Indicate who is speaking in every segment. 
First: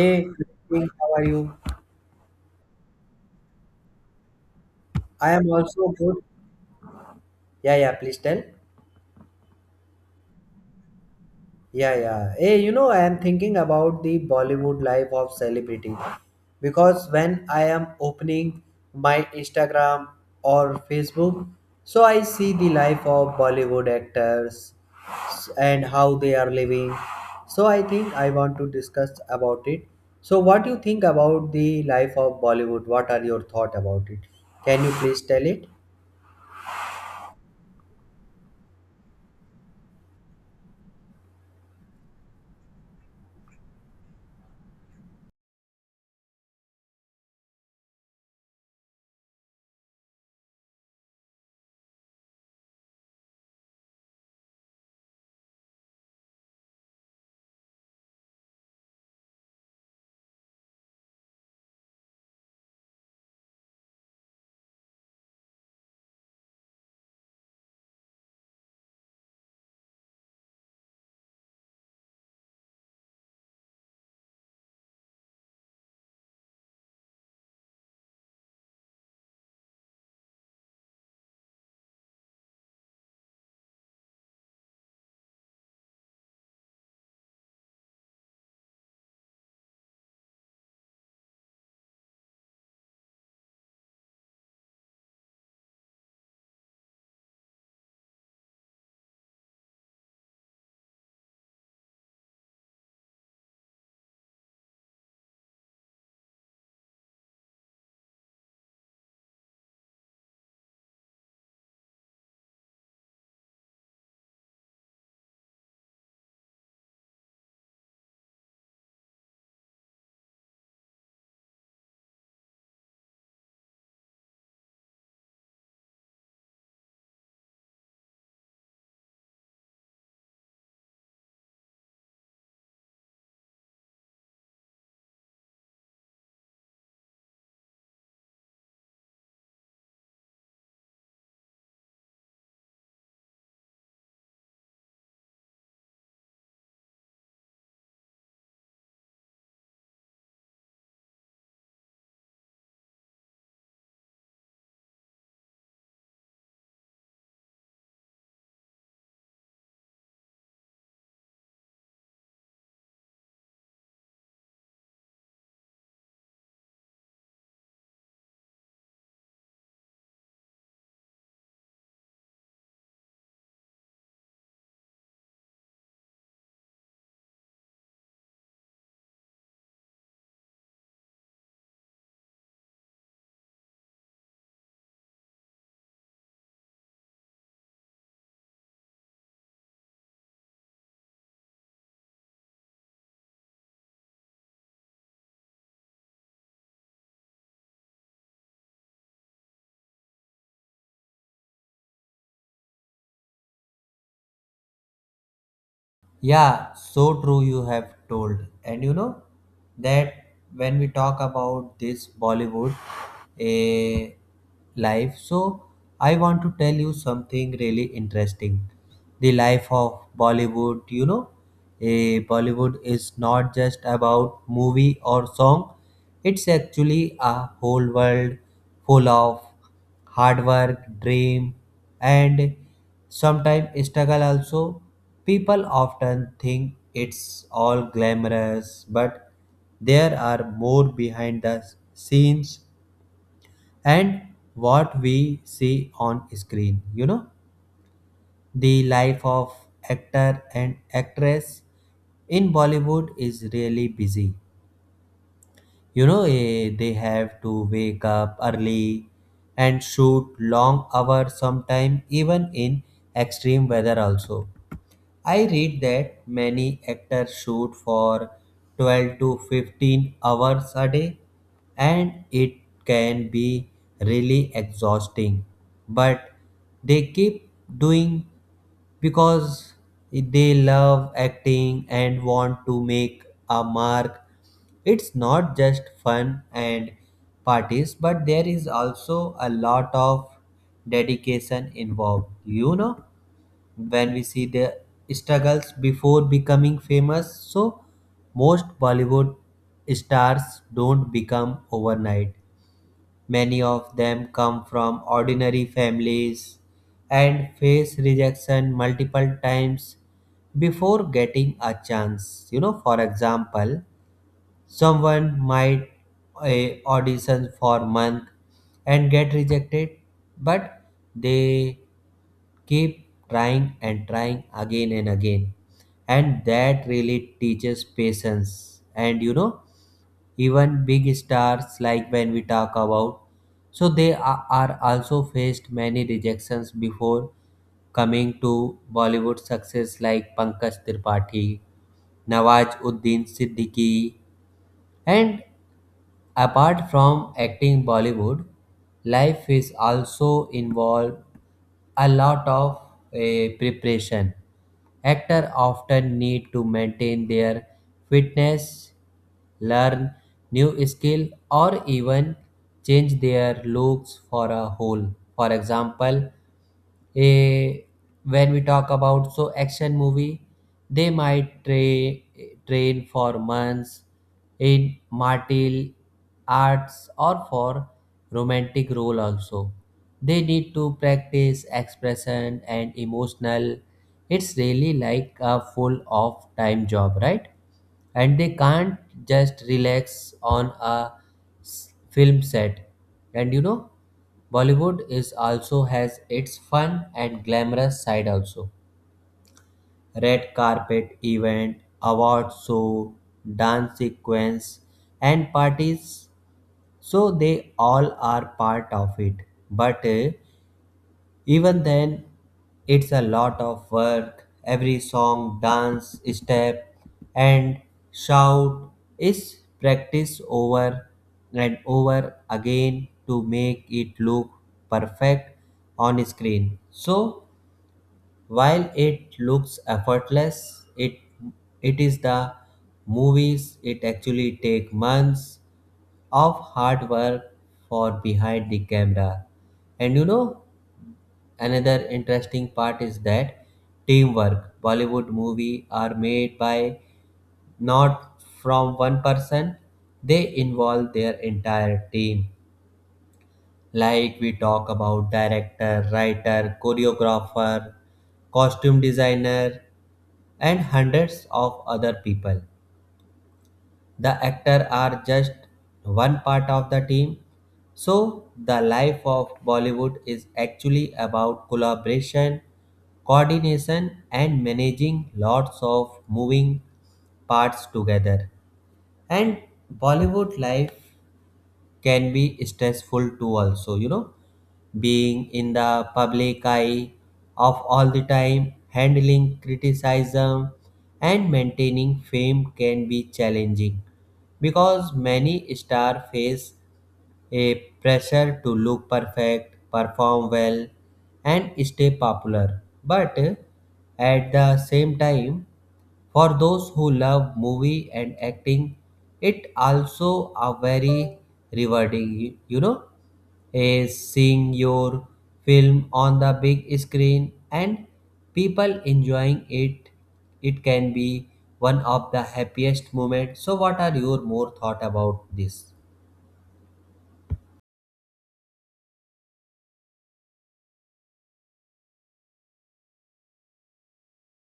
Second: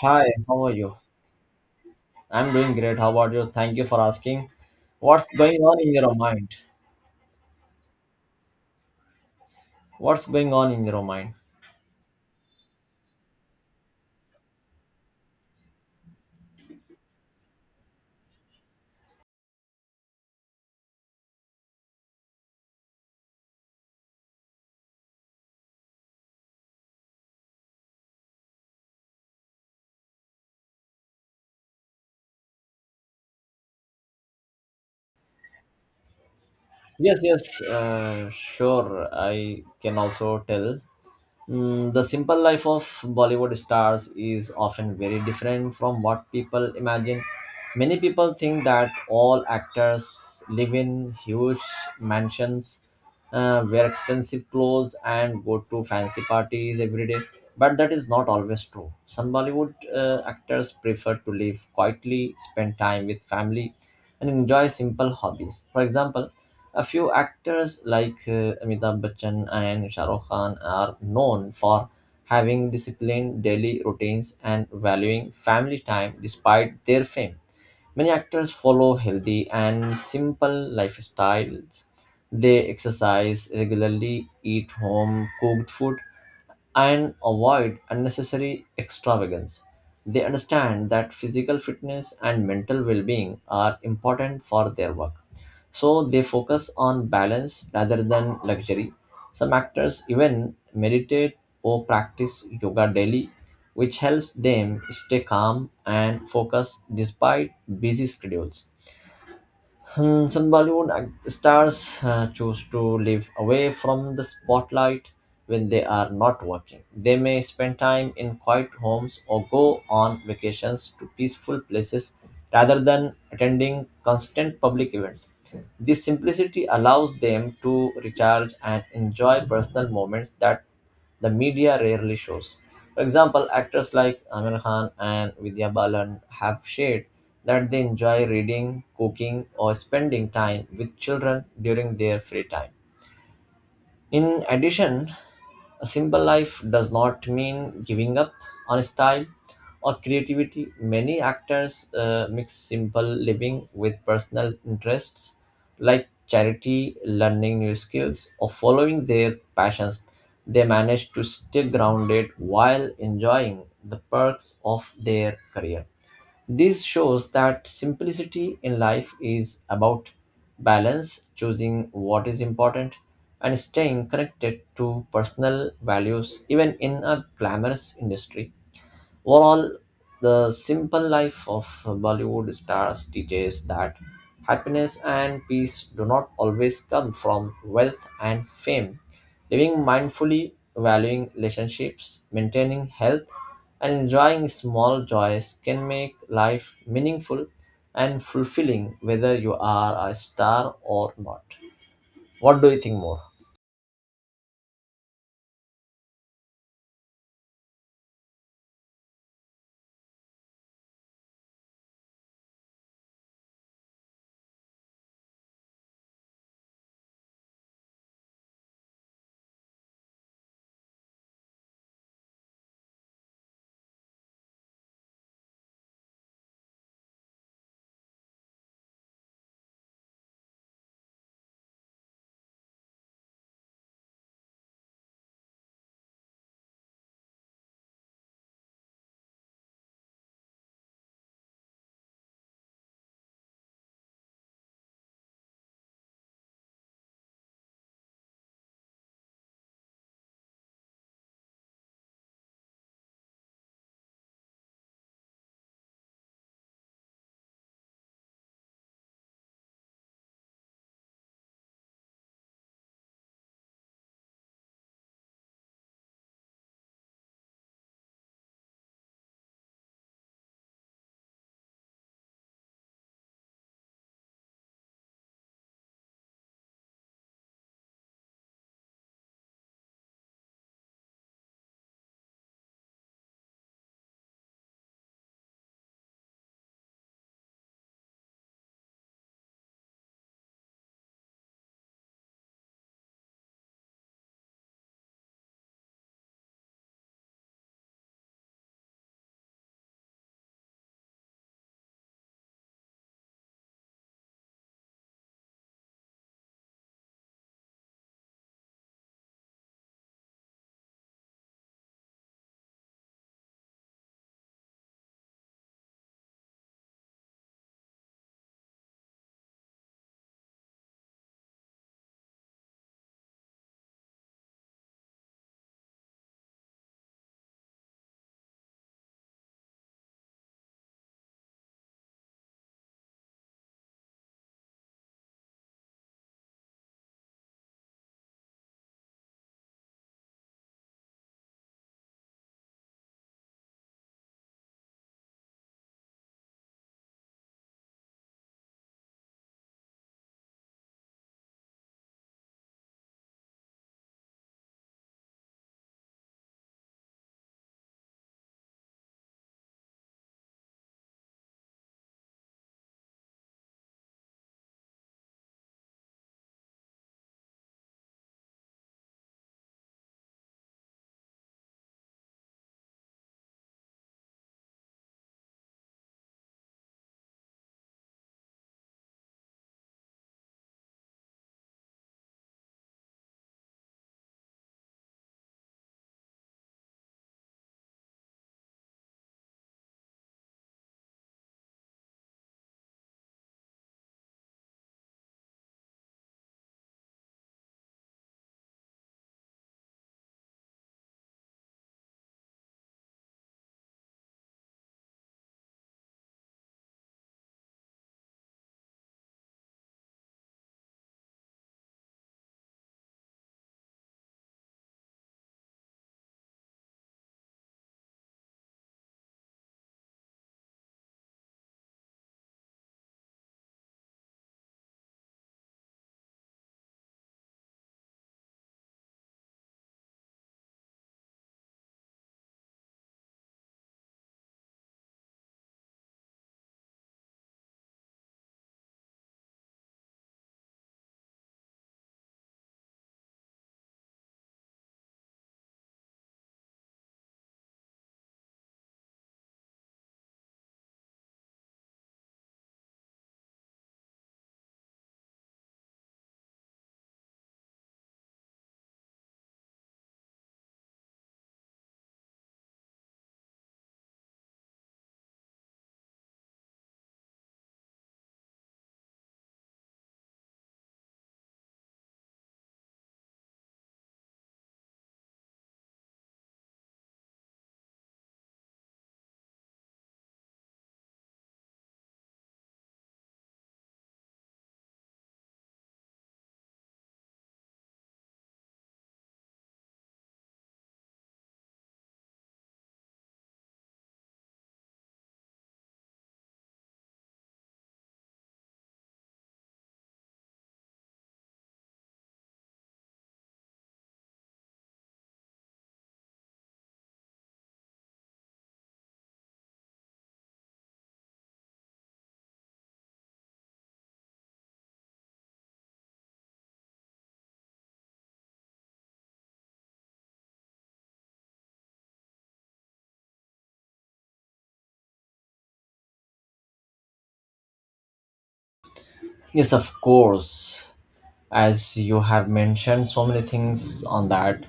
Speaker 1: Hi, how are
Speaker 2: King,
Speaker 1: you?
Speaker 2: how are you?
Speaker 1: I'm doing great. How about you? Thank you for asking. What's
Speaker 2: I am
Speaker 1: going on
Speaker 2: also
Speaker 1: in your
Speaker 2: good.
Speaker 1: mind?
Speaker 2: Yeah, yeah, please tell.
Speaker 1: What's going on in your mind?
Speaker 2: Yeah, yeah. Hey, you know, I am thinking about the Bollywood life of celebrity because when I am opening my Instagram or Facebook, so I see the life of Bollywood actors and how they are living. So I think I want to discuss about it. So what do you think about the life of Bollywood? What are your thought about it? Can you please tell it?
Speaker 1: Yes, yes, sure. I can also tell. The simple life of Bollywood stars is often very different from what people imagine. Many people think that all actors live in huge mansions, wear expensive clothes, and go to fancy parties every day. But that is not always true. Some Bollywood actors prefer to live quietly, spend time with family, and enjoy simple hobbies. For example, a few actors like Amitabh Bachchan and Shah Rukh Khan are known for having disciplined daily routines and valuing family time despite their fame. Many actors follow healthy and simple lifestyles. They exercise regularly, eat home cooked food, and avoid unnecessary extravagance. They understand that physical fitness and mental well being are important for their work. So they focus on balance rather than luxury. Some actors even meditate or practice yoga daily which helps them stay calm and focused despite busy schedules. Some stars choose to live away from the spotlight when they are not working. They may spend time in quiet homes or go on vacations to peaceful places rather than attending constant public events. This simplicity allows them to recharge and enjoy personal moments that the media rarely shows. For example, actors like Amir Khan and Vidya Balan have shared that they enjoy reading, cooking, or spending time with children during their free time. In addition, a simple life does not mean giving up on style or creativity. Many actors mix simple living with personal interests like charity, learning new skills, or following their passions. They manage to stay grounded while enjoying the perks of their career. This shows that simplicity in life is about balance, choosing what is important, and staying connected to personal values, even in a glamorous industry. Overall, the simple life of Bollywood stars teaches that happiness and peace do not always come from wealth and fame. Living mindfully, valuing relationships, maintaining health, and enjoying small joys can make life meaningful and fulfilling whether you are a star or not. What do you think more?
Speaker 2: Yeah, so true you have told. And you know that when we talk about this Bollywood a life, so I want to tell you something really interesting. The life of Bollywood, you know, a Bollywood is not just about movie or song. It's actually a whole world full of hard work, dream, and sometimes struggle also. People often think it's all glamorous, but there are more behind the scenes and what we see on screen. You know, the life of actor and actress in Bollywood is really busy. They have to wake up early and shoot long hours sometime even in extreme weather also. I read that many actors shoot for 12 to 15 hours a day and it can be really exhausting, but they keep doing because they love acting and want to make a mark. It's not just fun and parties, but there is also a lot of dedication involved, you know when we see the struggles before becoming famous. So, most Bollywood stars don't become overnight. Many of them come from ordinary families and face rejection multiple times before getting a chance. You know, for example, someone might a audition for month and get rejected, but they keep trying and trying again and again. And that really teaches patience. And you know, even big stars like when we talk about, so they are also faced many rejections before coming to Bollywood success like Pankaj Tripathi, Nawaz Uddin Siddiqui, and apart from acting Bollywood, life is also involved a lot of preparation. Actors often need to maintain their fitness, learn new skill, or even change their looks for a whole. For example, Eh, when we talk about so action movie, they train for months in martial arts or for romantic role also. They need to practice expression and emotional. It's really like a full of time job, right? And they can't just relax on a film set. And you know, Bollywood is also has its fun and glamorous side also. Red carpet event, award show, dance sequence, and parties. So they all are part of it. But even then, it's a lot of work. Every song, dance, step, and shout is practiced over and over again to make it look perfect on screen. So, while it looks effortless, it is the movies it actually take months of hard work for behind the camera. And you know, another interesting part is that teamwork. Bollywood movies are made by not from one person, they involve their entire team. Like we talk about director, writer, choreographer, costume designer, and hundreds of other people, the actor are just one part of the team. So the life of Bollywood is actually about collaboration, coordination, and managing lots of moving parts together. And Bollywood life can be stressful too also, you know, being in the public eye of all the time, handling criticism, and maintaining fame can be challenging because many stars face a pressure to look perfect, perform well, and stay popular. But at the same time, for those who love movie and acting, it also a very rewarding, you know, is seeing your film on the big screen and people enjoying it. It can be one of the happiest moments. So, what are your more thought about this?
Speaker 1: Yes, of course. As you have mentioned so many things on that,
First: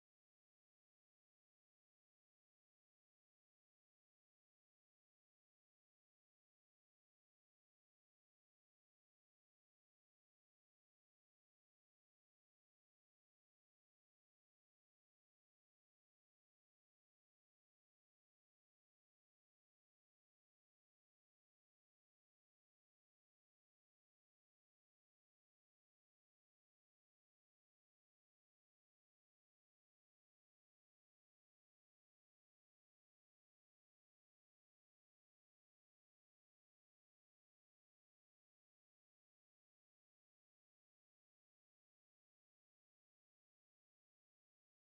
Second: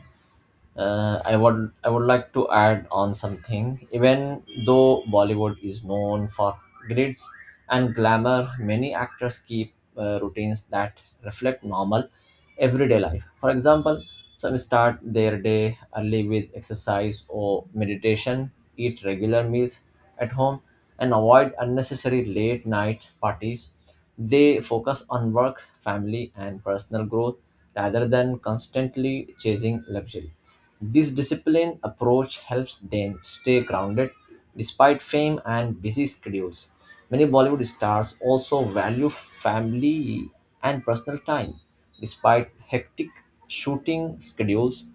Speaker 1: I would like to add on something. Even though Bollywood is known for grids and glamour, many actors keep routines that reflect normal everyday life. For example, some start their day early with exercise or meditation, eat regular meals at home, and avoid unnecessary late night parties. They focus on work, family, and personal growth rather than constantly chasing luxury. This disciplined approach helps them stay grounded despite fame and busy schedules. Many Bollywood stars also value family and personal time, despite hectic shooting schedules,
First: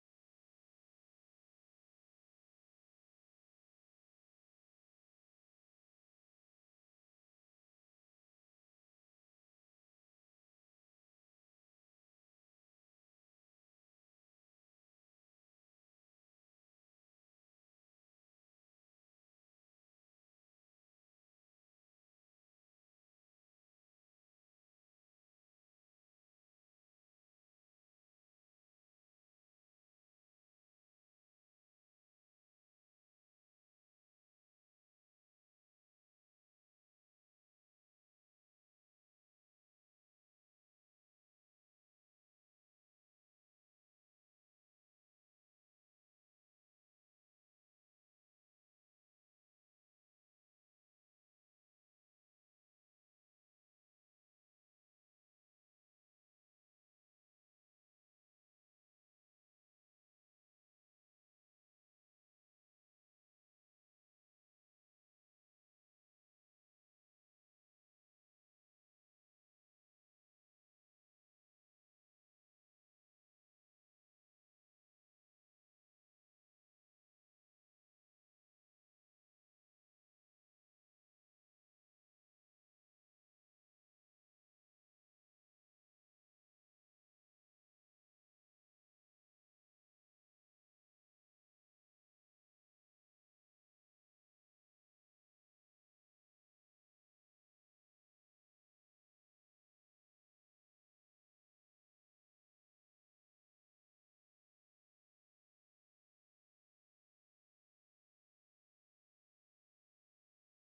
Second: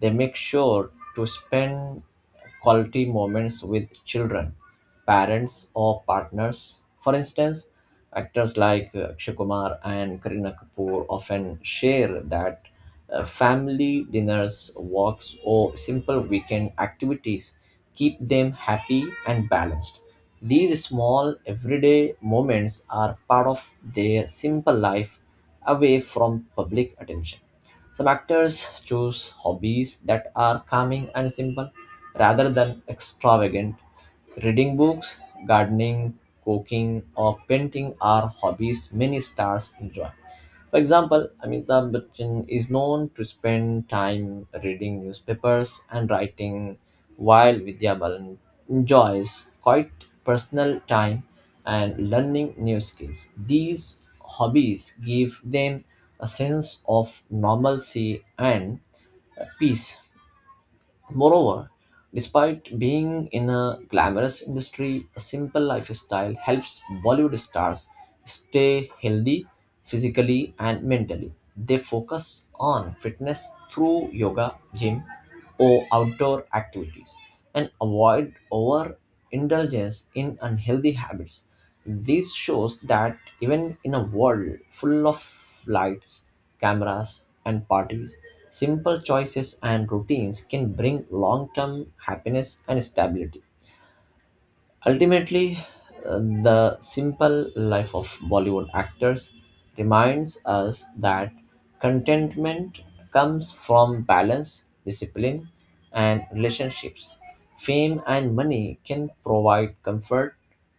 Speaker 1: they make sure to spend quality moments with children, parents, or partners. For instance, actors like Akshay Kumar and Kareena Kapoor often share that family dinners, walks, or simple weekend activities keep them happy and balanced. These small everyday moments are part of their simple life away from public attention. Some actors choose hobbies that are calming and simple rather than extravagant. Reading books, gardening, cooking, or painting are hobbies many stars enjoy. For example, Amitabh Bachchan is known to spend time reading newspapers and writing, while Vidya Balan enjoys quite personal time and learning new skills. These hobbies give them a sense of normalcy and peace. Moreover, despite being in a glamorous industry, a simple lifestyle helps Bollywood stars stay healthy physically and mentally. They focus on fitness through yoga, gym, or outdoor activities and avoid overindulgence in unhealthy habits. This shows that even in a world full of lights, cameras, and parties, simple choices and routines can bring long term happiness and stability. Ultimately, the simple life of Bollywood actors reminds us that contentment comes from balance, discipline, and relationships. Fame and money can provide comfort,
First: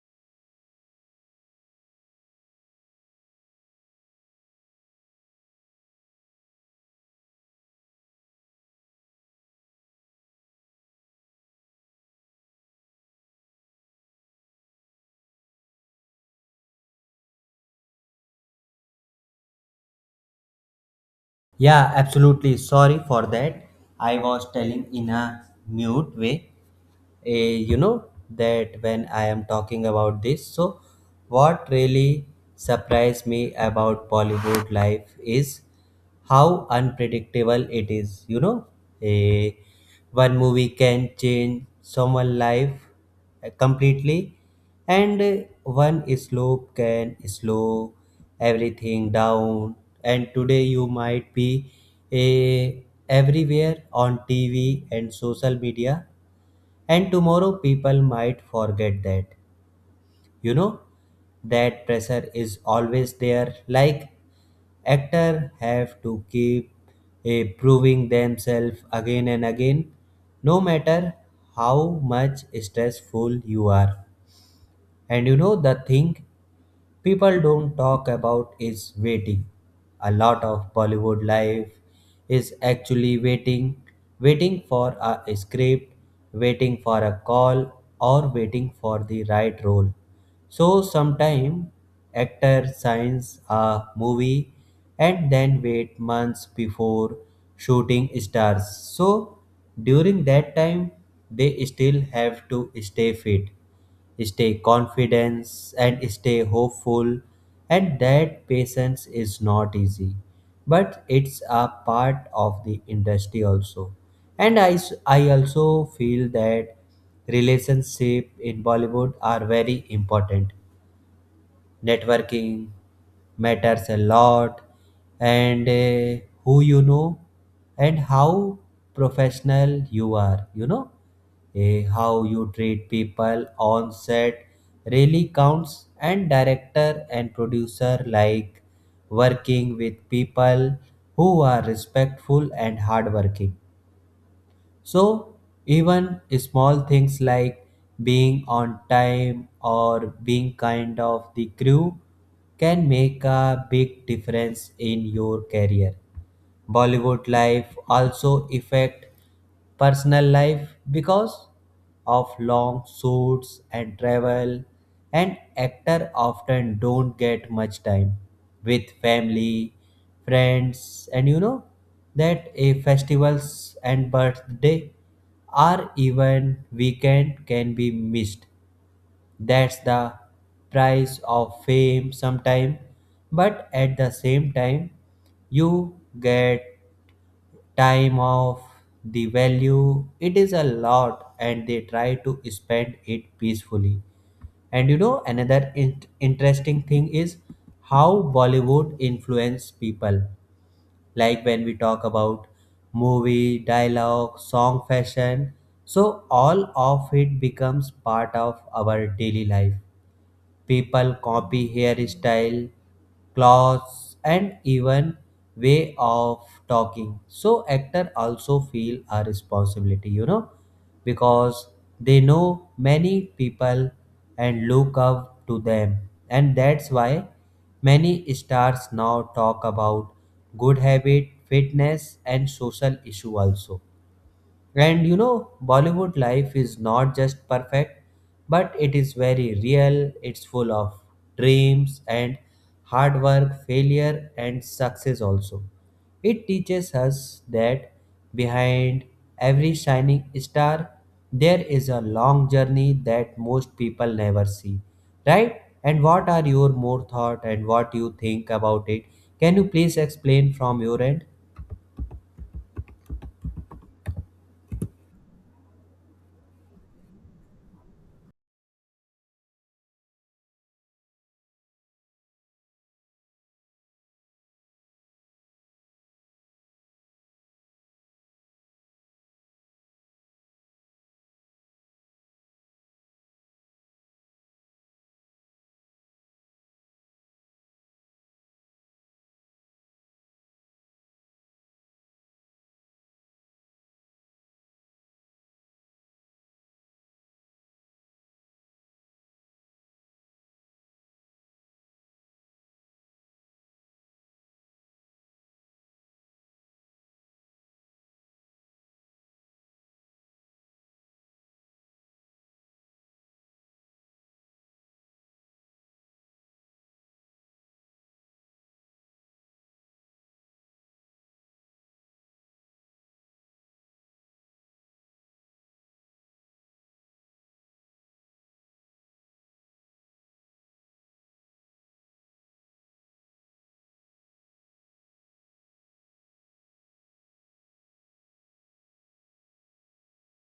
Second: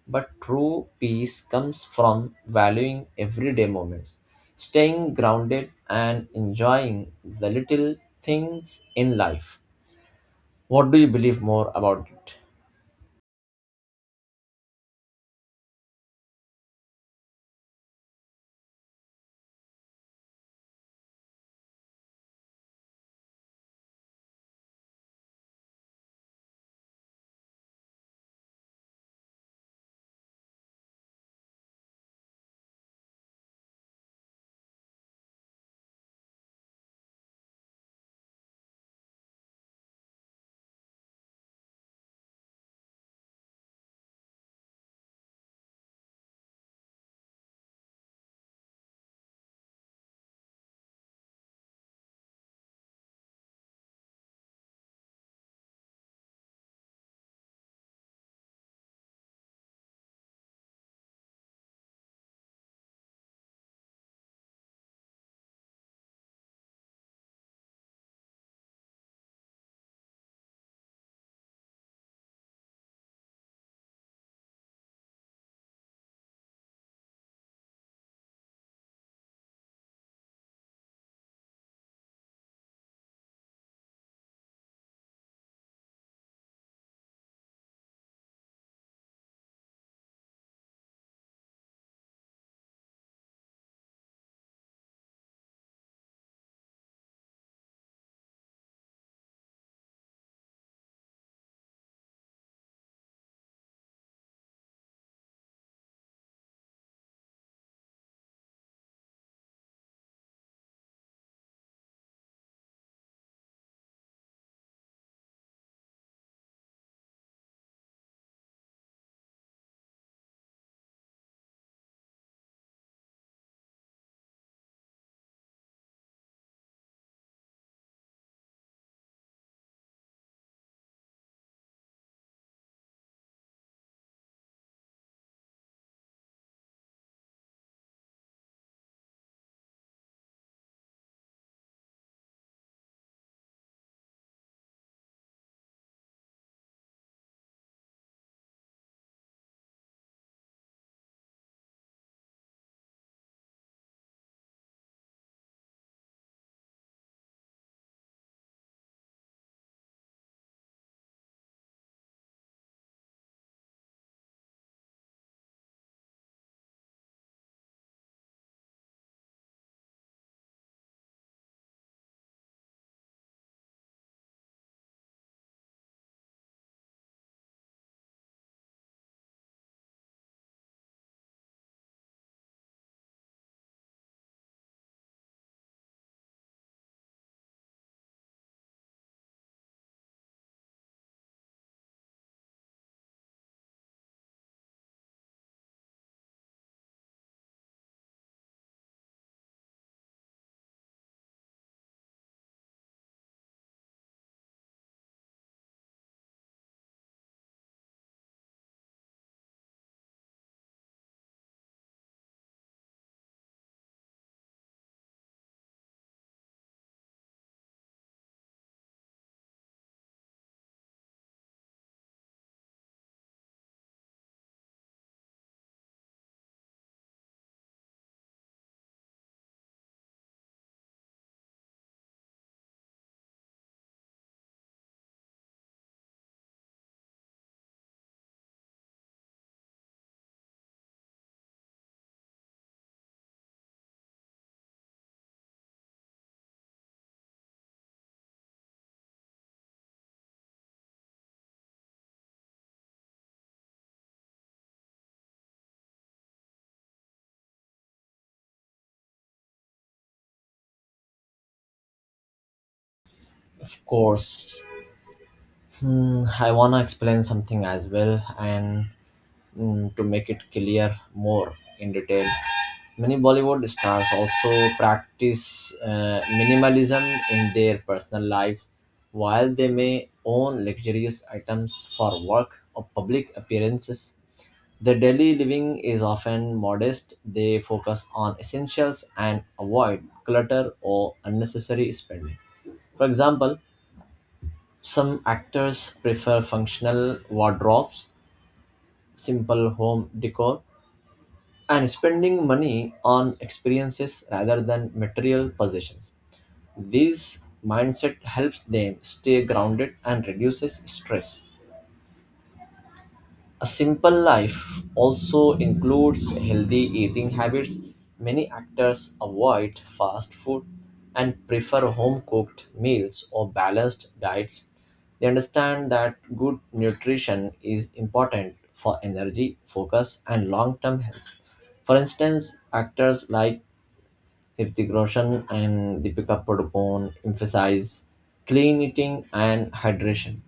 Speaker 1: but true peace comes from valuing everyday moments, staying grounded, and enjoying the little things in life. What do you believe more about it?
Speaker 2: Yeah, absolutely. Sorry for that. I was telling in a mute way. You know that when I am talking about this, so what really surprised me about Bollywood life is how unpredictable it is. You know, Eh, one movie can change someone's life completely, and one slope can slow everything down, and today you might be eh, everywhere on TV and social media, and tomorrow people might forget that, you know, that pressure is always there, like actor have to keep proving themselves again and again no matter how much stressful you are. And you know the thing people don't talk about is waiting. A lot of Bollywood life is actually waiting, waiting for a script, waiting for a call, or waiting for the right role. So sometimes actor signs a movie and then wait months before shooting stars. So during that time they still have to stay fit, stay confident, and stay hopeful, and that patience is not easy, but it's a part of the industry also. And I also feel that relationship in Bollywood are very important, networking matters a lot, and who you know and how professional you are, you know, how you treat people on set really counts, and director and producer like working with people who are respectful and hardworking. So, even small things like being on time or being kind of the crew can make a big difference in your career. Bollywood life also affect personal life because of long shoots and travel, and actor often don't get much time with family, friends, and you know that a festivals and birthday or even weekend can be missed. That's the price of fame sometime, but at the same time, you get time off, the value it is a lot and they try to spend it peacefully. And you know, interesting thing is how Bollywood influence people, like when we talk about movie, dialogue, song, fashion. So all of it becomes part of our daily life. People copy hairstyle, clothes, and even way of talking. So actor also feel a responsibility, you know, because they know many people and look up to them. And that's why many stars now talk about good habit, fitness, and social issue also. And you know, Bollywood life is not just perfect, but it is very real. It's full of dreams and hard work, failure, and success also. It teaches us that behind every shining star, there is a long journey that most people never see. Right? And what are your more thought and what you think about it? Can you please explain from your end?
Speaker 1: Of course. I wanna explain something as well, and to make it clear more in detail. Many Bollywood stars also practice minimalism in their personal lives. While they may own luxurious items for work or public appearances, their daily living is often modest. They focus on essentials and avoid clutter or unnecessary spending. For example, some actors prefer functional wardrobes, simple home decor, and spending money on experiences rather than material possessions. This mindset helps them stay grounded and reduces stress. A simple life also includes healthy eating habits. Many actors avoid fast food and prefer home cooked meals or balanced diets. They understand that good nutrition is important for energy, focus, and long term health. For instance, actors like Hrithik Roshan and Deepika Padukone emphasize clean eating and hydration,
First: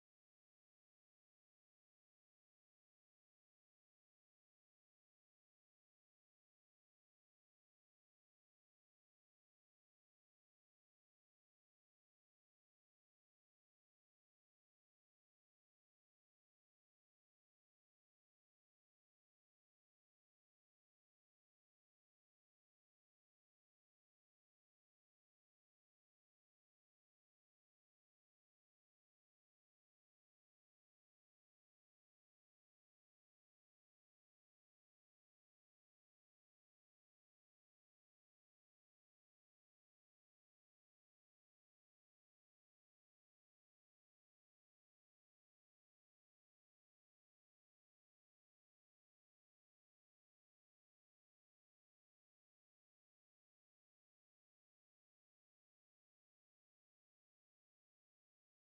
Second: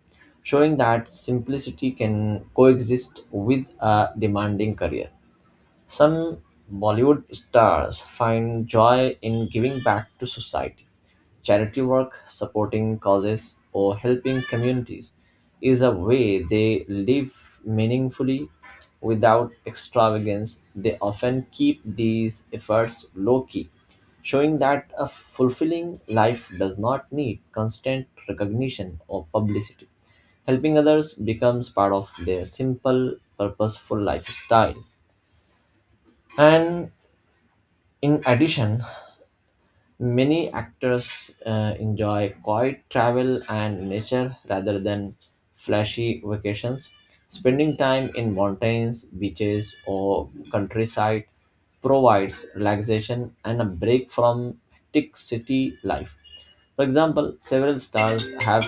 Speaker 1: showing that simplicity can coexist with a demanding career. Some Bollywood stars find joy in giving back to society. Charity work, supporting causes, or helping communities is a way they live meaningfully without extravagance. They often keep these efforts low key, showing that a fulfilling life does not need constant recognition or publicity. Helping others becomes part of their simple, purposeful lifestyle. And in addition, many actors enjoy quiet travel and nature rather than flashy vacations. Spending time in mountains, beaches, or countryside provides relaxation and a break from hectic city life. For example,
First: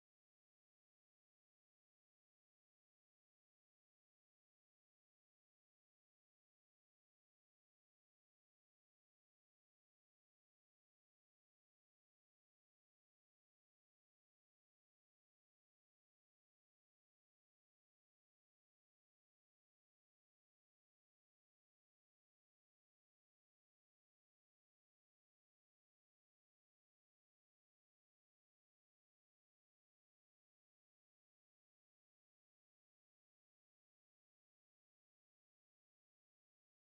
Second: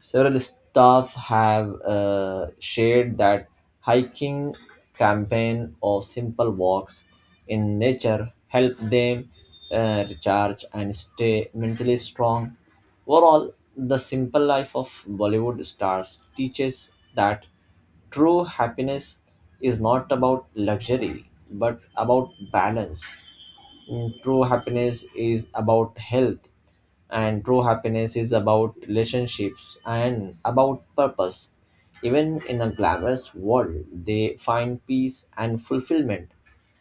Speaker 1: several staff have shared that hiking campaign or simple walks in nature help them recharge and stay mentally strong. Overall, the simple life of Bollywood stars teaches that true happiness is not about luxury but about balance. True happiness is about health, and true happiness is about relationships and about purpose. Even in a glamorous world, they find peace and fulfillment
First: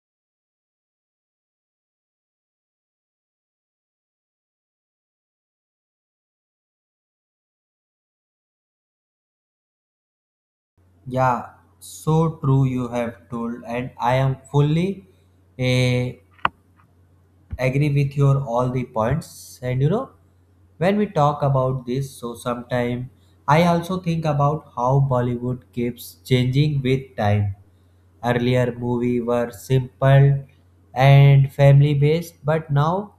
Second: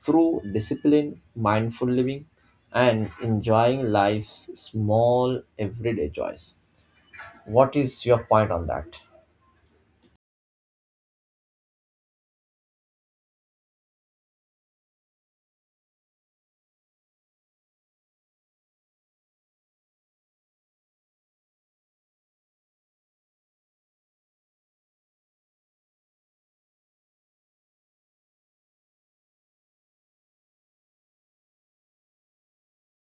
Speaker 1: through discipline, mindful living, and enjoying life's small everyday joys. What is your point on that?
Speaker 2: Yeah, so true you have told, and I am fully eh, agree with your all the points. And you know, when we talk about this, so sometime I also think about how Bollywood keeps changing with time. Earlier movie were simple and family based, but now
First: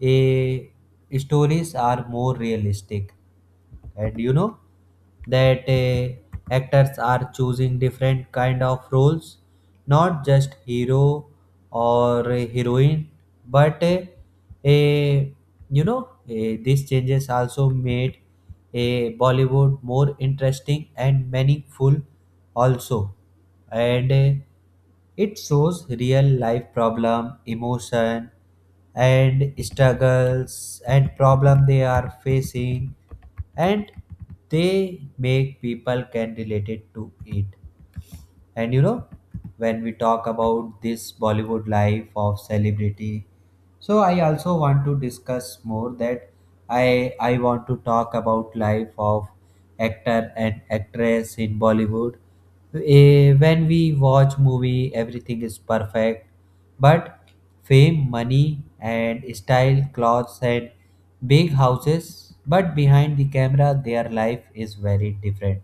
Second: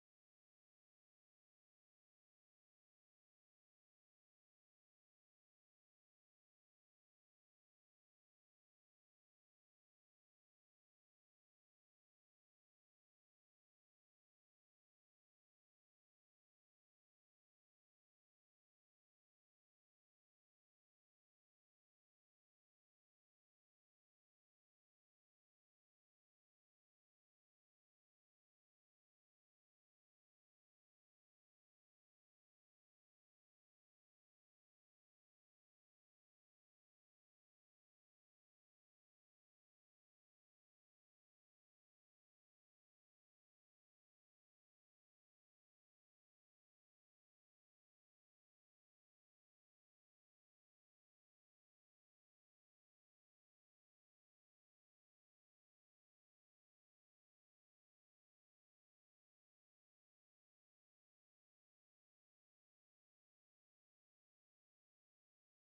Speaker 2: eh, stories are more realistic, and you know that actors are choosing different kind of roles, not just hero or a heroine, but a you know these changes also made a Bollywood more interesting and meaningful also. And it shows real life problem, emotion, and struggles and problem they are facing, and they make people can relate it to it. And you know, when we talk about this Bollywood life of celebrity, so I also want to discuss more that I want to talk about life of actor and actress in Bollywood. When we watch movie, everything is perfect, but fame, money, and style, clothes, and big houses. But behind the camera, their life is very different.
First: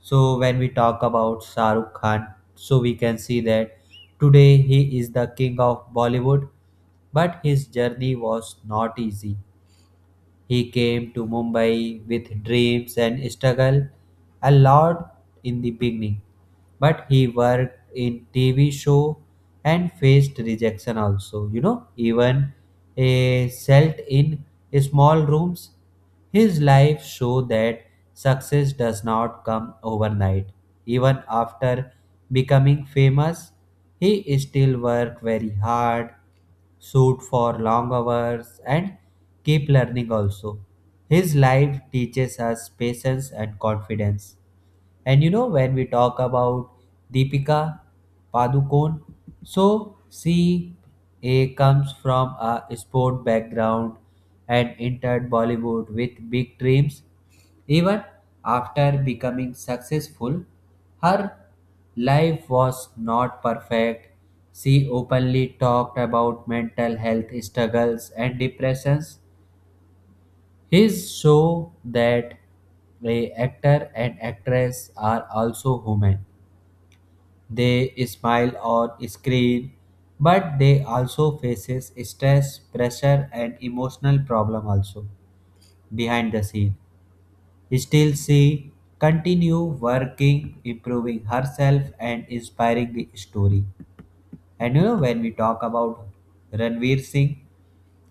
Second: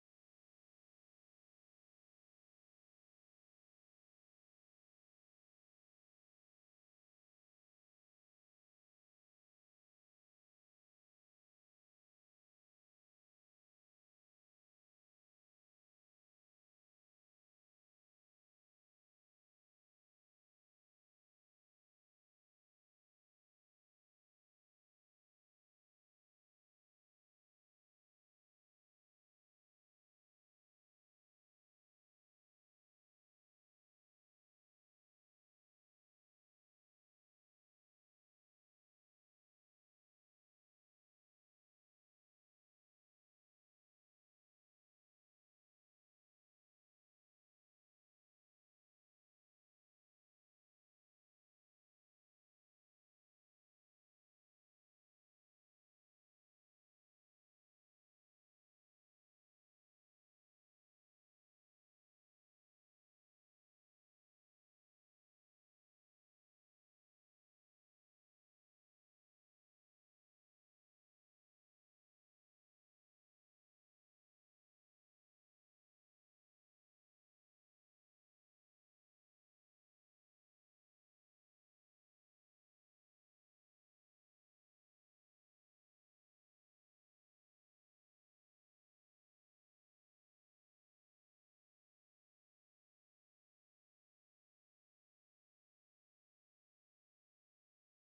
Speaker 2: So when we talk about Shah Rukh Khan, so we can see that today he is the king of Bollywood, but his journey was not easy. He came to Mumbai with dreams and struggled a lot in the beginning, but he worked in TV show and faced rejection also. You know, even a cell in small rooms, his life showed that success does not come overnight. Even after becoming famous, he still worked very hard, shoot for long hours, and keep learning also. His life teaches us patience and confidence. And you know, when we talk about Deepika Padukone, so she comes from a sport background and entered Bollywood with big dreams. Even after becoming successful, her life was not perfect. She openly talked about mental health struggles and depressions, his show that a actor and actress are also human. They smile on screen, but they also faces stress, pressure, and emotional problem also behind the scene. Still, she continue working, improving herself, and inspiring the story. And you know when we talk about Ranveer Singh,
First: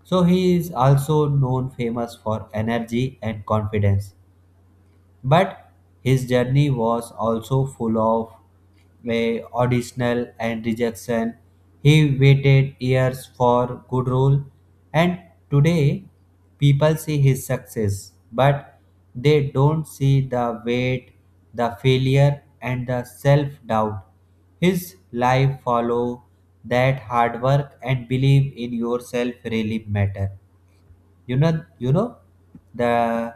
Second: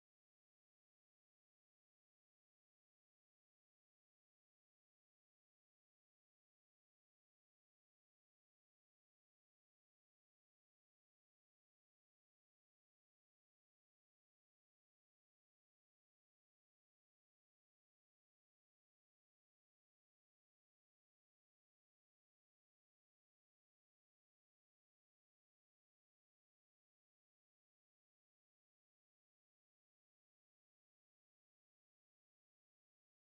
Speaker 2: so he is also known famous for energy and confidence. But his journey was also full of auditional and rejection. He waited years for good role, and today people see his success, but they don't see the weight, the failure, and the self doubt. His life follow that hard work and believe in yourself really matter. You know, the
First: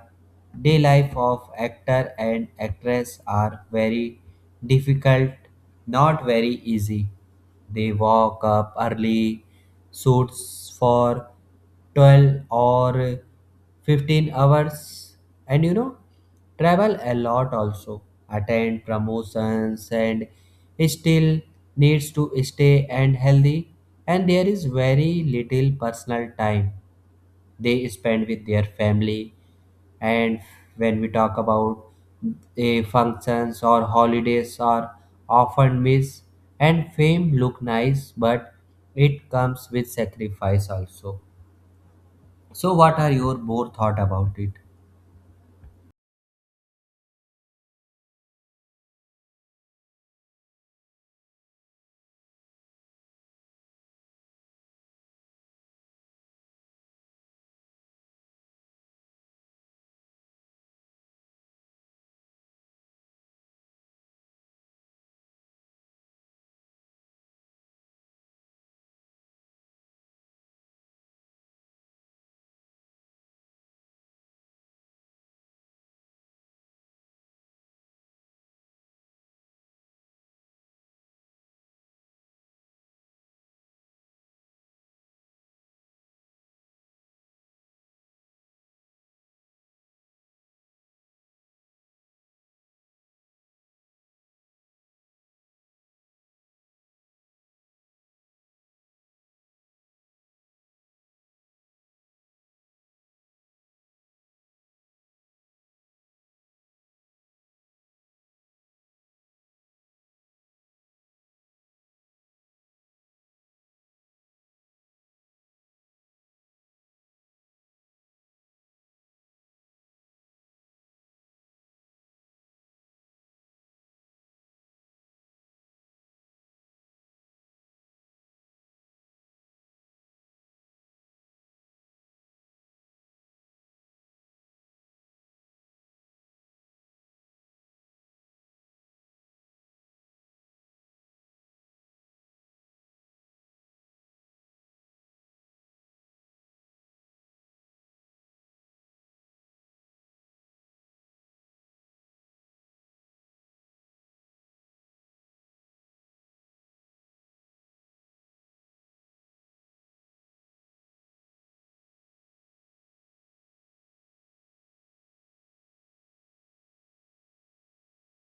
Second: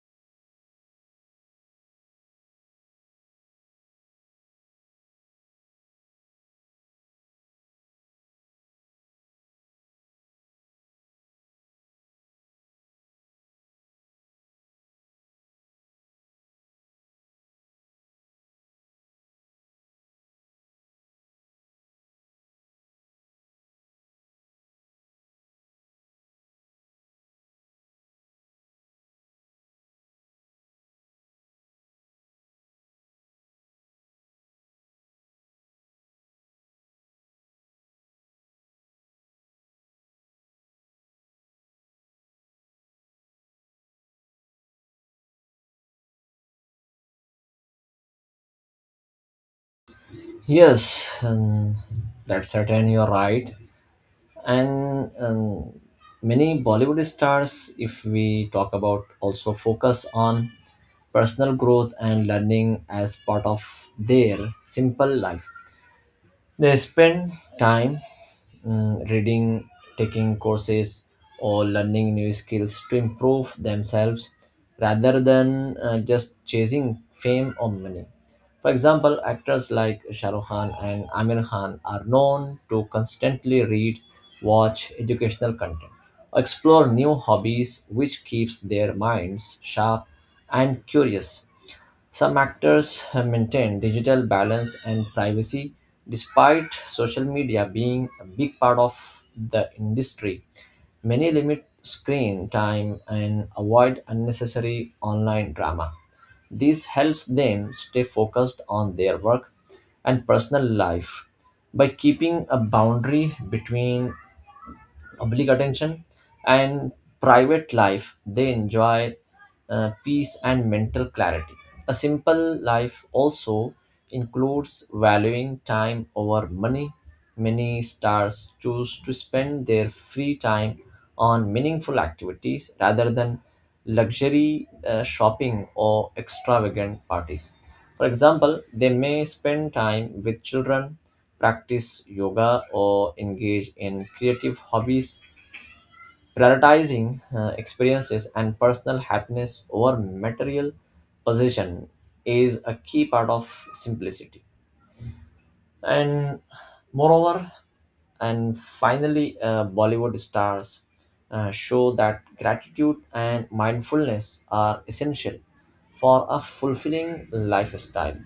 Speaker 2: day life of actor and actress are very difficult, not very easy. They walk up early, shoots for 12 or 15 hours, and you know, travel a lot also, attend promotions, and still needs to stay and healthy, and there is very little personal time they spend with their family. And when we talk about functions or holidays are often missed, and fame look nice, but it comes with sacrifice also. So what are your more thought about it?
Speaker 1: Yes, that's certain. You're right. And many Bollywood stars if we talk about also focus on personal growth and learning as part of their simple life. They spend time reading, taking courses, or learning new skills to improve themselves rather than just chasing fame or money. For example, actors like Shah Rukh Khan and Amir Khan are known to constantly read, watch educational content, explore new hobbies, which keeps their minds sharp and curious. Some actors have maintained digital balance and privacy despite social media being a big part of the industry. Many limit screen time and avoid unnecessary online drama. This helps them stay focused on their work and personal life. By keeping a boundary between public attention and private life they enjoy peace and mental clarity. A simple life also includes valuing time over money. Many stars choose to spend their free time on meaningful activities rather than luxury shopping or extravagant parties. For example, they may spend time with children, practice yoga, or engage in creative hobbies, prioritizing experiences and personal happiness over material possession is a key part of simplicity. And moreover and finally Bollywood stars show that gratitude and mindfulness are essential for a fulfilling lifestyle.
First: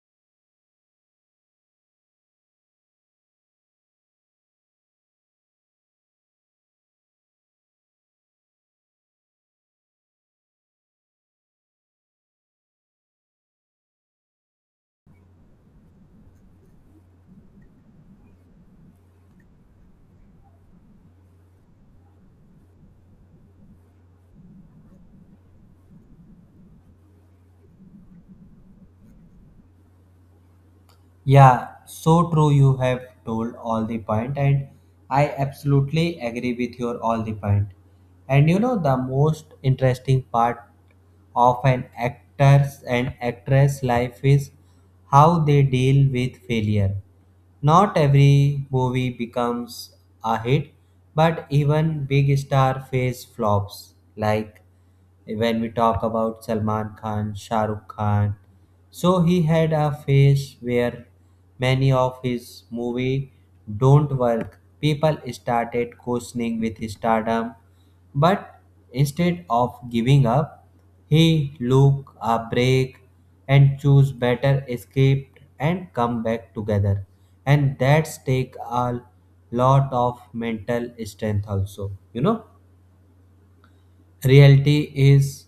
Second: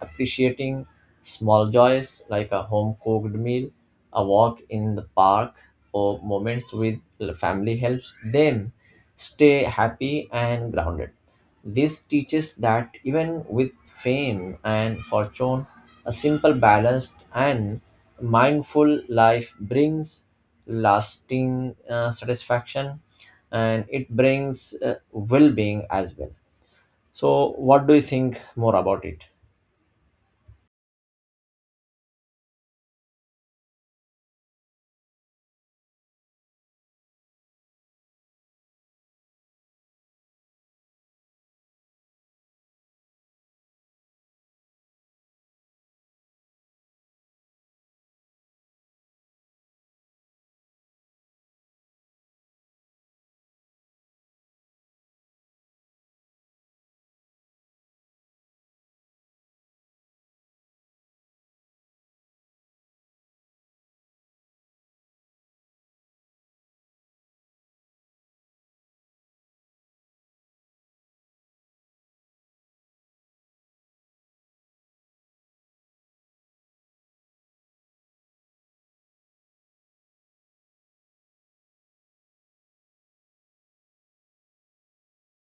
Speaker 1: Appreciating small joys like a home cooked meal, a walk in the park, or moments with the family helps them stay happy and grounded. This teaches that even with fame and fortune a simple, balanced, and mindful life brings lasting satisfaction, and it brings well being as well. So, what do you think more about it?
Speaker 2: Yeah, so true. You have told all the point, and I absolutely agree with your all the point. And you know, the most interesting part of an actor's and actress life is how they deal with failure. Not every movie becomes a hit, but even big star face flops, like when we talk about Salman Khan, Shah Rukh Khan. So he had a phase where many of his movie don't work. People started questioning with his stardom, but instead of giving up, he took a break and choose better escape and come back together. And that's take a lot of mental strength also, you know. Reality is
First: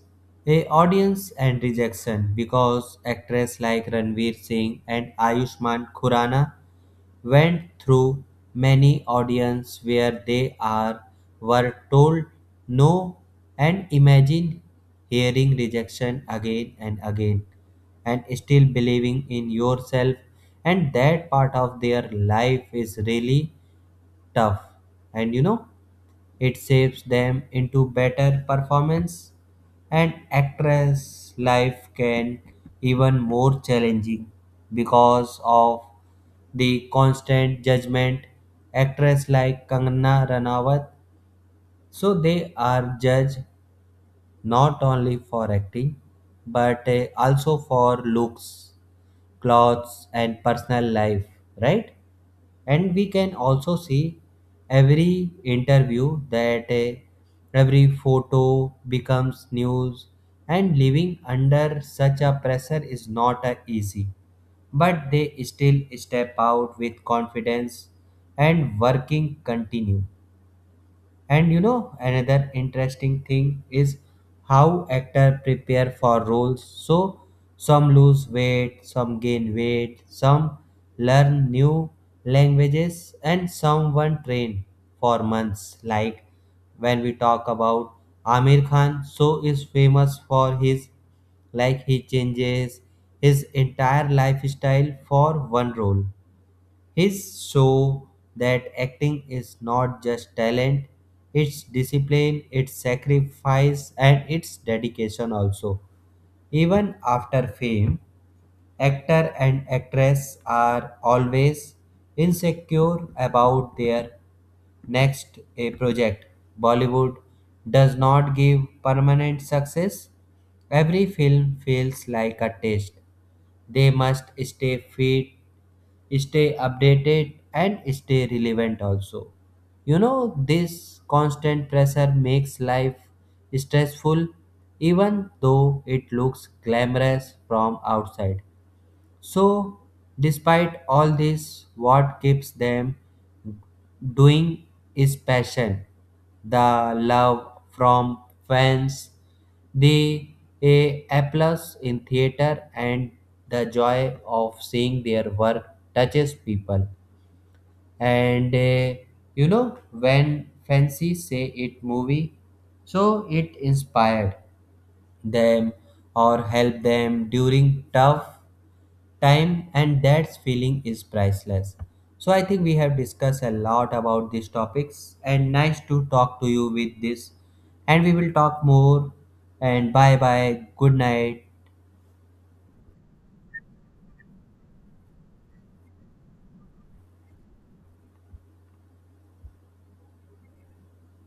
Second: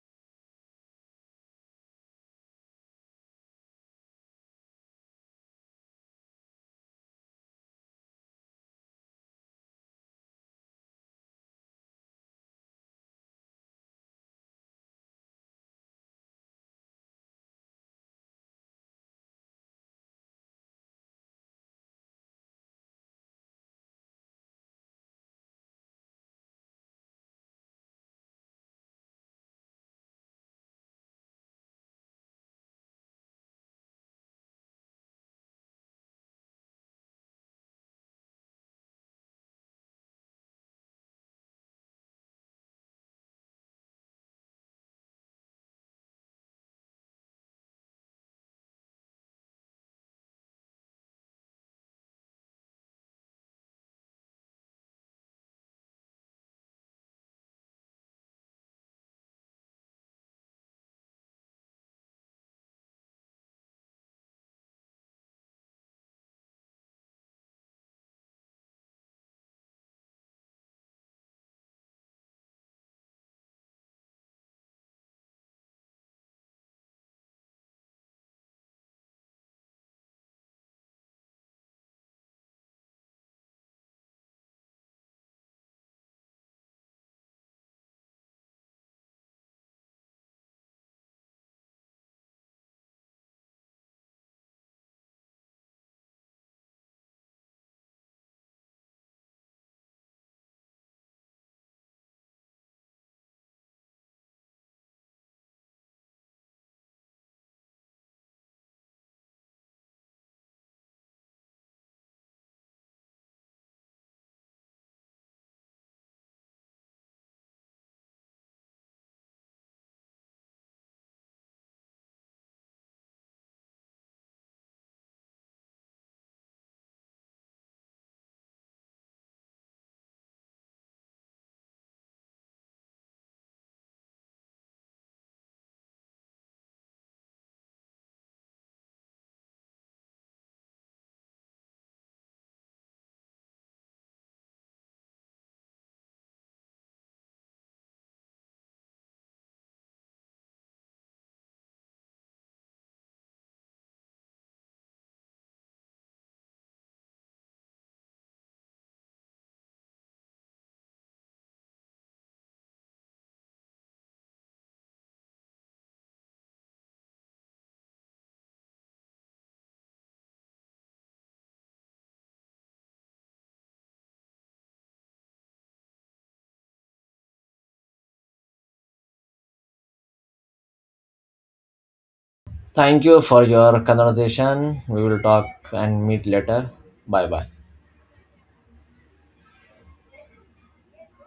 Speaker 2: a audience and rejection because actors like Ranveer Singh and Ayushmann Khurrana went through many audience where they are were told no, and imagine hearing rejection again and again and still believing in yourself. And that part of their life is really tough, and you know it shapes them into better performance. And actress life can even more challenging because of the constant judgment. Actress like Kangana Ranawat, so they are judged not only for acting, but also for looks, clothes, and personal life, right? And we can also see every interview that every photo becomes news, and living under such a pressure is not easy, but they still step out with confidence and working continue. And you know, another interesting thing is how actors prepare for roles. So some lose weight, some gain weight, some learn new languages, and someone train for months. Like when we talk about Amir Khan, so is famous for his, like he changes his entire lifestyle for one role, his show that acting is not just talent, it's discipline, it's sacrifice, and it's dedication also. Even after fame, actor and actress are always insecure about their next a project. Bollywood does not give permanent success. Every film feels like a test. They must stay fit, stay updated, and stay relevant also. You know, this constant pressure makes life stressful even though it looks glamorous from outside. So, despite all this, what keeps them doing is passion, the love from fans, the a applause in theater, and the joy of seeing their work touches people. And you know when fancy say it movie, so it inspired them or help them during tough time, and that feeling is priceless. So I think we have discussed a lot about these topics and nice to talk to you with this, and we will talk more. And bye bye, good night.
Speaker 1: Thank you for your conversation. We will talk and meet later. Bye bye.